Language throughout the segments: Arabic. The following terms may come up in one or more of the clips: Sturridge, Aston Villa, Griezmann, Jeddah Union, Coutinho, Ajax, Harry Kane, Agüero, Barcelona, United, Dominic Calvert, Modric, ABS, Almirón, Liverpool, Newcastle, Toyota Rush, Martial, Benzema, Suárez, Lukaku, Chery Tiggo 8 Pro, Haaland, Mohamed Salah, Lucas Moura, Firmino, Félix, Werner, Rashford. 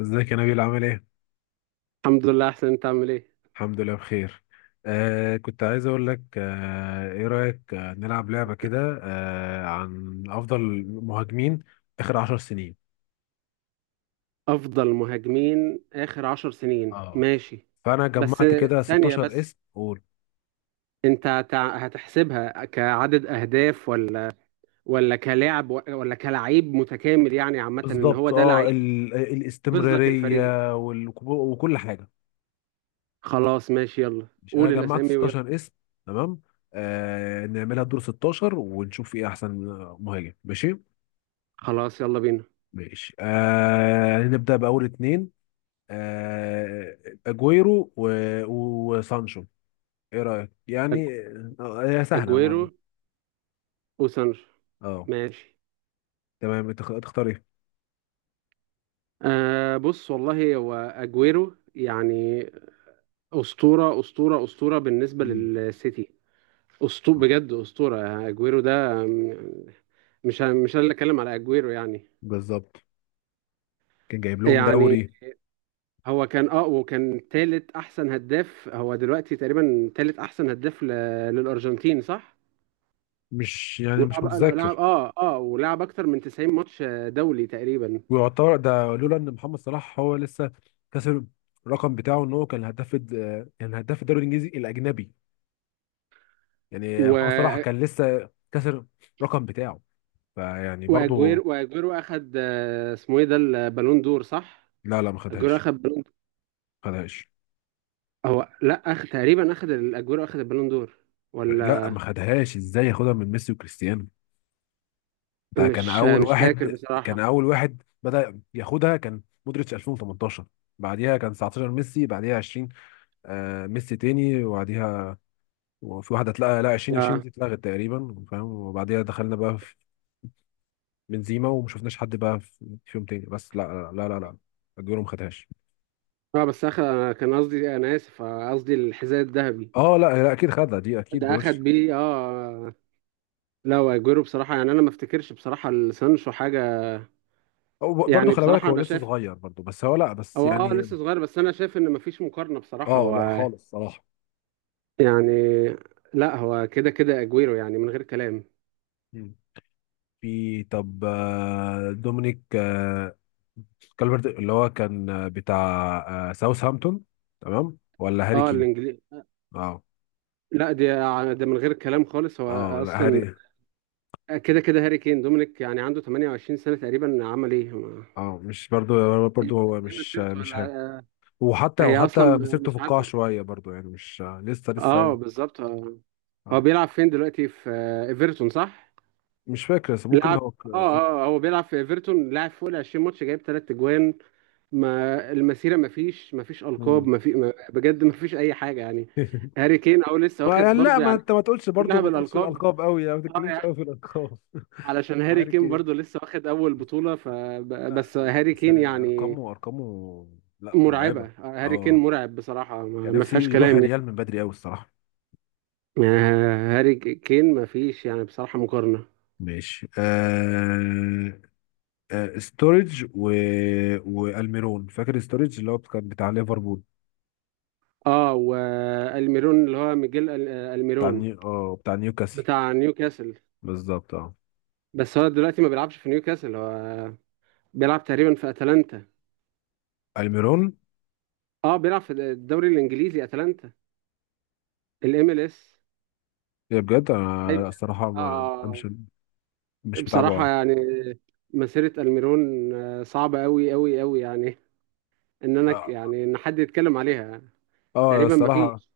ازيك يا نبيل، عامل ايه؟ الحمد لله احسن. انت عامل ايه؟ الحمد لله بخير. كنت عايز اقول لك، ايه رأيك نلعب لعبة كده عن افضل مهاجمين اخر 10 سنين. افضل مهاجمين اخر عشر سنين، اه ماشي. فانا بس جمعت كده ثانية 16 بس. اسم. قول. انت هتحسبها كعدد اهداف ولا كلاعب ولا كلعيب متكامل؟ يعني عامة ان هو بالظبط، ده لعيب ينقذ لك الفريق. الاستمرارية وال وكل حاجة. خلاص ماشي، يلا مش، انا قول جمعت الاسامي ويلا. 16 اسم. تمام. نعملها دور 16 ونشوف ايه احسن مهاجم، ماشي؟ خلاص يلا بينا. ماشي، نبدأ بأول اتنين. آه، اجويرو و... و- وسانشو. ايه رايك أج- يعني؟ هي سهله اجويرو برضه. وسانشو. اه. ماشي. تمام، تختار ايه؟ بص والله هو اجويرو يعني اسطورة اسطورة اسطورة بالنسبة مم. للسيتي. اسطوره، آه، بجد اسطوره يعني. اجويرو ده. مش انا اللي اتكلم على اجويرو يعني. بالظبط. كان جايب لهم يعني دوري. هو كان اه وكان تالت احسن هداف، هو دلوقتي تقريبا تالت احسن هداف. للارجنتين، صح؟ مش يعني مش ولعب لعب متذكر. اه اه ولعب اكتر من 90 ماتش، دولي تقريبا. ويعتبر ده، لولا ان محمد صلاح هو لسه كسر الرقم بتاعه، ان هو كان هداف الدوري الانجليزي الاجنبي. يعني و... محمد صلاح كان لسه كسر الرقم بتاعه. فيعني برضه. واجويرو اخد، اسمه ايه ده، البالون دور، صح؟ لا لا، ما اجويرو خدهاش. اخد بالون. ما خدهاش. هو لا، اخد تقريبا، الاجويرو اخد البالون دور لا، ولا؟ ما خدهاش. ازاي ياخدها من ميسي وكريستيانو؟ ده كان مش اول مش فاكر واحد، بصراحة. بدأ ياخدها، كان مودريتش 2018. بعديها كان 19 ميسي، بعديها 20. ميسي تاني، وبعديها وفي واحده اتلغى، لا 2020 اه دي اتلغت تقريبا، فاهم؟ وبعديها دخلنا بقى في بنزيما، وما شفناش حد بقى فيهم تاني. بس لا لا لا لا، لا. اجويرو ما خدهاش. اه بس اخد، انا كان قصدي، انا اسف، قصدي الحذاء الذهبي. اه لا لا، اكيد خدها دي، اكيد ده اخد دوش. بيه اه لا، واجويرو بصراحه يعني انا ما افتكرش بصراحه لسانشو حاجه. هو برضه يعني خلي بالك، بصراحه هو انا لسه شايف، صغير برضه، بس هو لا، بس هو يعني. لسه صغير، بس انا شايف ان مفيش مقارنه بصراحه، اه لا هو خالص صراحه. يعني، لا هو كده كده اجويرو، يعني من غير كلام. مم. في، طب، دومينيك، كالفرت اللي هو كان بتاع ساوثهامبتون. تمام، ولا هاري اه كين؟ الانجليزي. اه. لا، دي، ده من غير كلام خالص، هو اه، لا اصلا هاري كده كده هاري كين، دومينيك يعني عنده 28 سنه تقريبا، عمل ايه؟ اه مش برضو. برضو هو ايه مش مسيرته مش ولا؟ هاري. وحتى هي وحتى اصلا مسيرته مش في القاع عادله. شويه برضو، يعني مش، لسه اه يعني. بالظبط. هو آه. بيلعب فين دلوقتي، في ايفرتون، صح؟ مش فاكر، بس ممكن لعب هو اه اه هو بيلعب في ايفرتون، لعب فوق ال 20 ماتش جايب ثلاث اجوان. ما المسيره، ما فيش القاب، مم. ما في، ما، بجد ما فيش اي حاجه يعني، هاري كين او لسه ما واخد يعني، لا برضه ما يعني. انت ما تقولش كلها برضو، ما تقولش بالالقاب. الالقاب قوي، يعني ما اه تتكلمش قوي يعني في الالقاب. علشان هاري هاري كين كين، برضه لسه واخد اول بطوله، آه، فبس هاري بس لا كين لا، يعني، ارقامه ارقامه، لا مرعبه. مرعبه. هاري كين اه، مرعب بصراحه، ما كان ما نفسي فيهاش يروح كلام يعني. الريال من بدري قوي الصراحه. هاري كين، ما فيش يعني بصراحه مقارنه. ماشي. ستورج و... والميرون. فاكر ستورج اللي هو كان بتاع ليفربول؟ اه والميرون اللي هو ميجيل بتاع الميرون نيو اه بتاع نيوكاسل. بتاع نيوكاسل. بالظبط اه. بس هو دلوقتي ما بيلعبش في نيوكاسل، هو بيلعب تقريبا في اتلانتا. الميرون. اه بيلعب في الدوري الانجليزي، اتلانتا، MLS. يا بجد، ايوه. انا الصراحه ما اه. مش مش بصراحة متابعه. يعني مسيرة الميرون، صعبة قوي قوي قوي يعني، اه، يعني ان حد يتكلم عليها تقريبا، ما الصراحه فيش.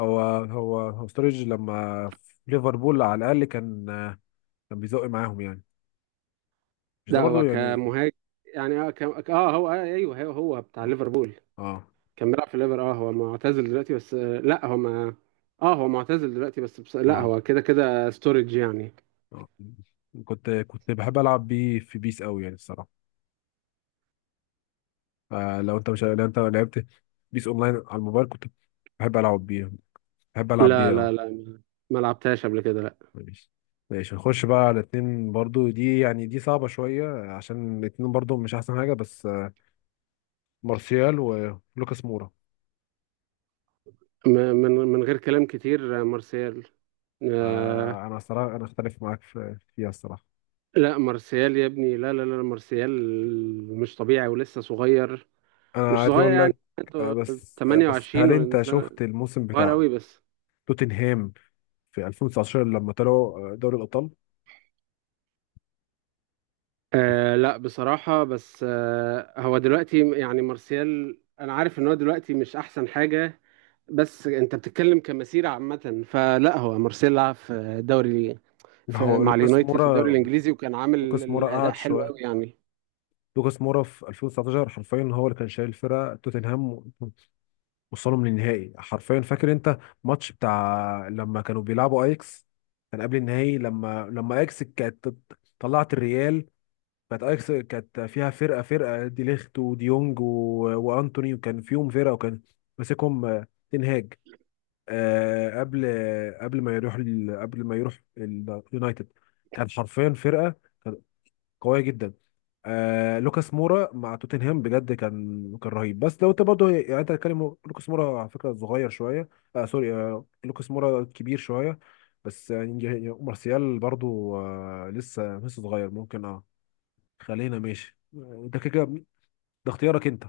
هو ستورج لما في ليفربول على الاقل كان، كان بيزق معاهم يعني. مش ده ده برضو هو يعني؟ كمهاجم يعني، اه هو ايوه، هو، هو بتاع ليفربول، اه كان بيلعب في الليفر. اه هو معتزل دلوقتي، بس لا، هو ما، اه هو معتزل دلوقتي، بس لا، اه. هو كده كده ستورج يعني. آه. كنت بحب العب بيه في بيس قوي يعني الصراحه. فلو انت مش لو انت لعبت بيس اونلاين على الموبايل، كنت بحب العب بيها. بحب العب لا، بيها، اه. لا، لا، ما لعبتهاش قبل كده، لا. ماشي. ماشي، نخش بقى على اتنين برضو. دي صعبة شوية، عشان الاتنين برضو مش أحسن حاجة، بس. مارسيال ولوكاس مورا. من غير كلام كتير، مارسيال. آه أنا الصراحة، أختلف معاك فيها الصراحة. لا، مارسيال يا ابني، لا، لا، لا، مارسيال مش طبيعي ولسه صغير، أنا مش عايز صغير أقول يعني، لك، عنده بس هل 28 أنت سنة، شفت الموسم صغير بتاع قوي بس. توتنهام في 2019 لما طلعوا دوري الأبطال؟ لا بصراحة، بس هو دلوقتي يعني مارسيال، أنا عارف إن هو دلوقتي مش أحسن حاجة، بس انت بتتكلم كمسيره عامه، فلا، هو مارسيل لعب في دوري، هو مع لوكاس اليونايتد في الدوري مورا، الانجليزي، وكان عامل لوكاس مورا الاداء قعد حلو شوية. قوي يعني. لوكاس مورا في 2019 حرفيا هو اللي كان شايل الفرقه، توتنهام وصلهم للنهائي حرفيا. فاكر انت ماتش بتاع لما كانوا بيلعبوا اياكس؟ كان قبل النهائي لما اياكس كانت طلعت الريال. كانت اياكس كانت فيها فرقه، فرقه دي ليخت وديونج و... وانتوني، وكان فيهم فرقه، وكان ماسكهم تنهاج، قبل، قبل ما يروح ال... قبل ما يروح اليونايتد. كان حرفيا فرقه قويه جدا. لوكاس مورا مع توتنهام بجد كان، رهيب. بس لو انت برضه، يعني انت هتتكلم، لوكاس مورا على فكره صغير شويه. سوري، لوكاس مورا كبير شويه. بس يعني، مارسيال برضه لسه، صغير ممكن، اه. خلينا ماشي، ده ده اختيارك انت،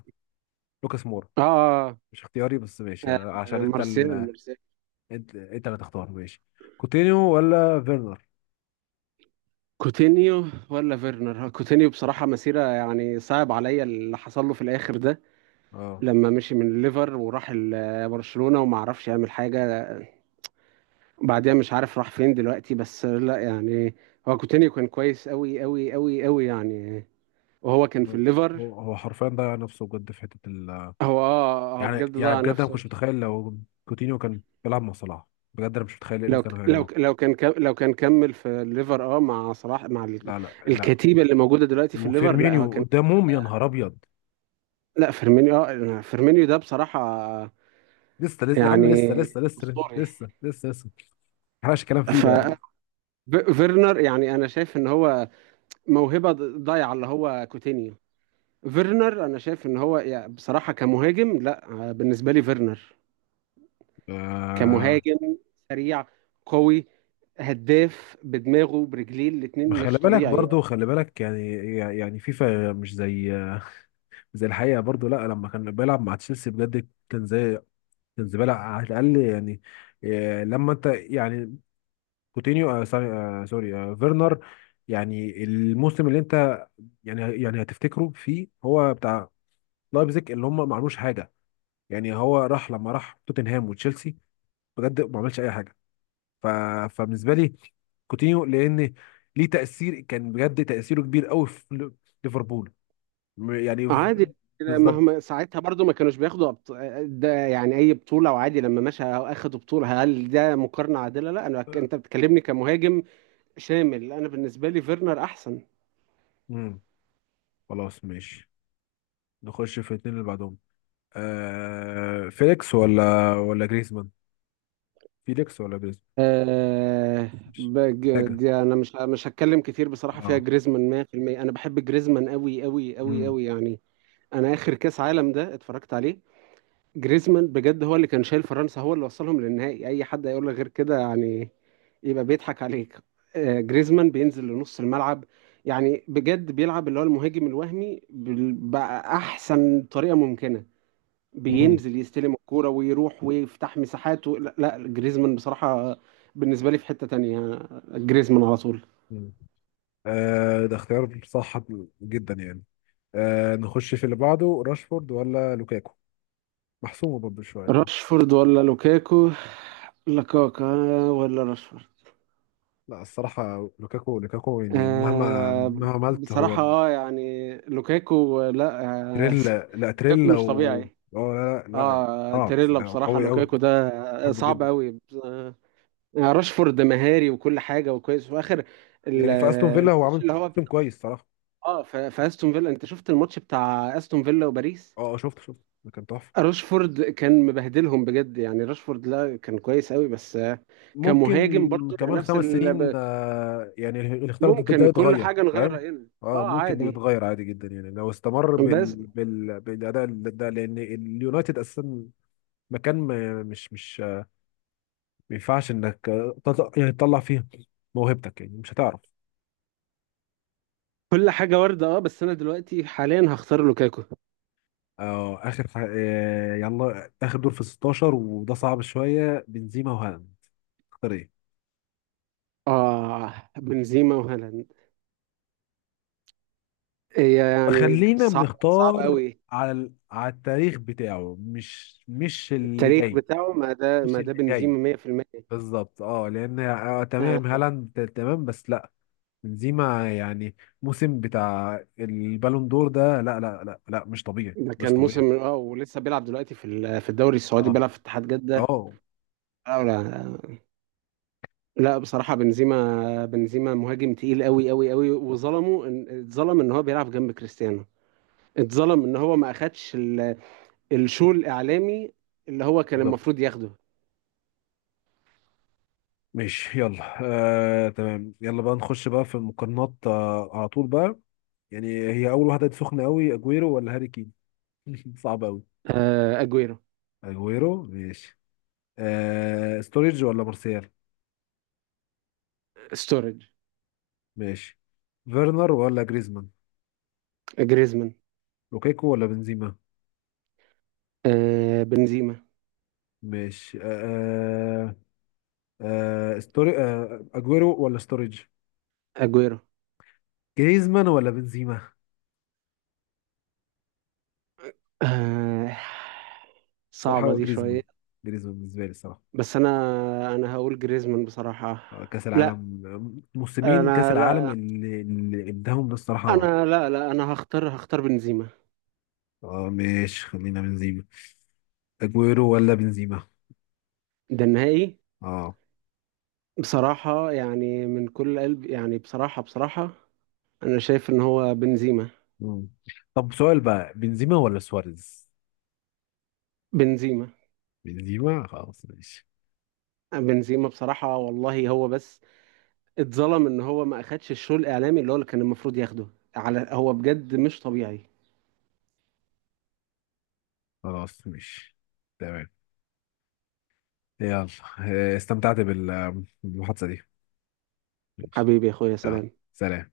لوكاس مورا. اه مش اختياري، بس ماشي اه يعني، عشان انت مارسيال مارسيال. انت اللي تختار، ماشي. كوتينيو ولا فيرنر؟ كوتينيو ولا فيرنر؟ كوتينيو. بصراحه مسيره يعني صعب عليا اللي حصل له في الاخر ده، اه. لما مشي من الليفر وراح برشلونه وما عرفش يعمل حاجه، بعدها مش عارف راح فين دلوقتي، بس لا يعني، هو كوتينيو كان كويس قوي قوي قوي قوي يعني، وهو كان في الليفر. هو حرفيا ضيع نفسه بجد في حته. هو يعني، بجد ضيع بجد انا ما نفسه. كنتش متخيل، لو كوتينيو كان بيلعب مع صلاح، بجد انا مش متخيل ايه اللي لو ك- كانوا لو ك- هيعملوه. لو كان كم- لو كان كمل في الليفر، مع صلاح، لا لا لا، الكتيبه اللي موجوده دلوقتي في الليفر، لا هو وفيرمينيو كان، قدامهم، يا نهار ابيض. لا فيرمينيو، فيرمينيو ده بصراحه لسه لسه يا عم، يعني لسه لسه لسه. اسطوري. لسه لسه لسه، ما حلاش كلام فيه ف ده. ف- فيرنر يعني انا شايف ان هو موهبه ضايعه اللي هو كوتينيو. فيرنر انا شايف ان هو يعني بصراحه كمهاجم، لا، بالنسبه لي فيرنر آه كمهاجم سريع، قوي، هداف بدماغه برجليه ما الاتنين، خلي مش بالك طبيعي. برضو، خلي بالك، يعني يعني فيفا مش زي، زي الحقيقه برضو. لا لما كان بيلعب مع تشيلسي بجد كان زي، كان زباله على الاقل يعني. لما انت يعني، كوتينيو آه سوري، فيرنر، يعني الموسم اللي انت، يعني، هتفتكروا في، هو بتاع لايبزيج، اللي هم ما عملوش حاجه. يعني هو راح، لما راح توتنهام وتشيلسي بجد ما عملش اي حاجه. ف... فبالنسبه لي، كوتينيو لان ليه تاثير، كان بجد تاثيره كبير قوي في ليفربول، م- يعني في- عادي بالظبط. مهما ساعتها برضو ما كانوش بياخدوا. ده يعني اي بطوله، وعادي لما مشى اخدوا بطوله. هل ده مقارنه عادله؟ لا، انت بتكلمني كمهاجم شامل، انا بالنسبه لي فيرنر احسن. امم خلاص ماشي، نخش في الاثنين اللي بعدهم. فيليكس ولا جريزمان؟ فيليكس ولا جريزمان؟ أه... مش محتاجه. دي انا مش هتكلم كتير، بصراحه فيها اه. جريزمان 100%. انا بحب جريزمان قوي قوي قوي قوي يعني، انا اخر كاس عالم ده اتفرجت عليه، جريزمان بجد هو اللي كان شايل فرنسا، هو اللي وصلهم للنهائي. اي حد هيقول لك غير كده يعني يبقى بيضحك عليك. جريزمان بينزل لنص الملعب، يعني بجد بيلعب اللي هو المهاجم الوهمي بأحسن طريقة ممكنة، بينزل يستلم الكورة ويروح ويفتح مساحات لا، لا، جريزمان بصراحة بالنسبة لي في حتة تانية. جريزمان على طول. امم ده اختيار صح جدا يعني. نخش في اللي بعده، راشفورد ولا لوكاكو؟ محسومة برضه شوية يعني. راشفورد ولا لوكاكو؟ لوكاكا ولا راشفورد؟ لا الصراحة، لوكاكو لوكاكو يعني، آه مهما عملت هو، بصراحة، يعني لوكاكو، لا، آه تريل. لا، لوكاكو تريل مش و... طبيعي. اه لا لا لا. اه اه بس تيريلا، بصراحة قوي قوي، لوكاكو ده بحبه صعب جدا. قوي. آه راشفورد مهاري وكل حاجة وكويس، وفي آخر ال- يعني في استون فيلا هو الماتش عامل اللي هو بتاع، سيزون كويس صراحة. اه في استون فيلا، انت شفت الماتش بتاع استون فيلا وباريس؟ اه، شفت ده كان تحفة. راشفورد كان مبهدلهم بجد يعني. راشفورد لا كان كويس قوي، بس كمهاجم ممكن برضه كمان نفس خمس ال... سنين يعني اللي اختار ده ممكن كل يتغير، حاجة نغير فاهم؟ رأينا، اه، ممكن ده عادي. يتغير عادي جدا يعني، لو استمر بس بالاداء ده، لان اليونايتد اساسا مكان ما، مش، مش، ما ينفعش انك، تطلع فيه موهبتك، يعني مش هتعرف. كل حاجة وردة، بس أنا دلوقتي حاليا هختار لوكاكو. اه، اخر ح... آه، يلا اخر دور في 16، وده صعب شويه، بنزيما وهالاند، تختار ايه؟ اه بنزيما وهالاند، هي يعني خلينا صعب، صعب بنختار قوي. على التاريخ بتاعه، مش، اللي التاريخ جاي، بتاعه ما ده مش ما ده اللي جاي. بنزيما 100%. بالظبط اه، لان تمام هالاند تمام، بس لا، بنزيما يعني، موسم بتاع البالون دور ده، لا لا لا لا مش طبيعي، ده كان مش طبيعي. موسم، ولسه بيلعب دلوقتي في الدوري السعودي، اه بيلعب في اتحاد جدة. اه، لا لا، لا، بصراحة بنزيما، بنزيما مهاجم تقيل قوي قوي قوي، وظلمه، اتظلم ان هو بيلعب جنب كريستيانو، اتظلم ان هو ما اخدش الشو الاعلامي اللي هو كان بالظبط، المفروض ياخده. ماشي يلا. تمام يلا بقى، نخش بقى في المقارنات على طول بقى، يعني. هي اول واحده سخنه قوي، اجويرو ولا هاري كين؟ صعب قوي. اجويرو. اجويرو ماشي. ستوريج ولا مارسيال؟ ستورج. ماشي. فيرنر ولا جريزمان؟ جريزمان. لوكاكو ولا بنزيما؟ بنزيما. ماشي. آه آه، آه ستوري آه اجويرو ولا ستوريج؟ اجويرو. جريزمان ولا بنزيما؟ آه صراحة صعبة هو دي جريزمان، شوية. جريزمان بالنسبة لي الصراحة. بس انا هقول جريزمان بصراحة. كأس لا، العالم، موسمين كأس انا العالم لا، اللي اداهم ده الصراحة. انا لا، لا، انا هختار بنزيما. اه ماشي، خلينا بنزيما. اجويرو ولا بنزيما؟ ده النهائي. اه. بصراحة يعني من كل قلب يعني، بصراحة بصراحة انا شايف ان هو بنزيما. مم. طب سؤال بقى، بنزيما ولا سواريز؟ بنزيما. بنزيما، خلاص ماشي. بنزيما بصراحة والله، هو بس اتظلم ان هو ما اخدش الشو الاعلامي اللي كان المفروض ياخده. على، هو بجد مش طبيعي. خلاص ماشي، تمام، يلا. استمتعت بالمحادثة دي. ماشي، حبيبي يا اخويا، يلا، سلام. سلام.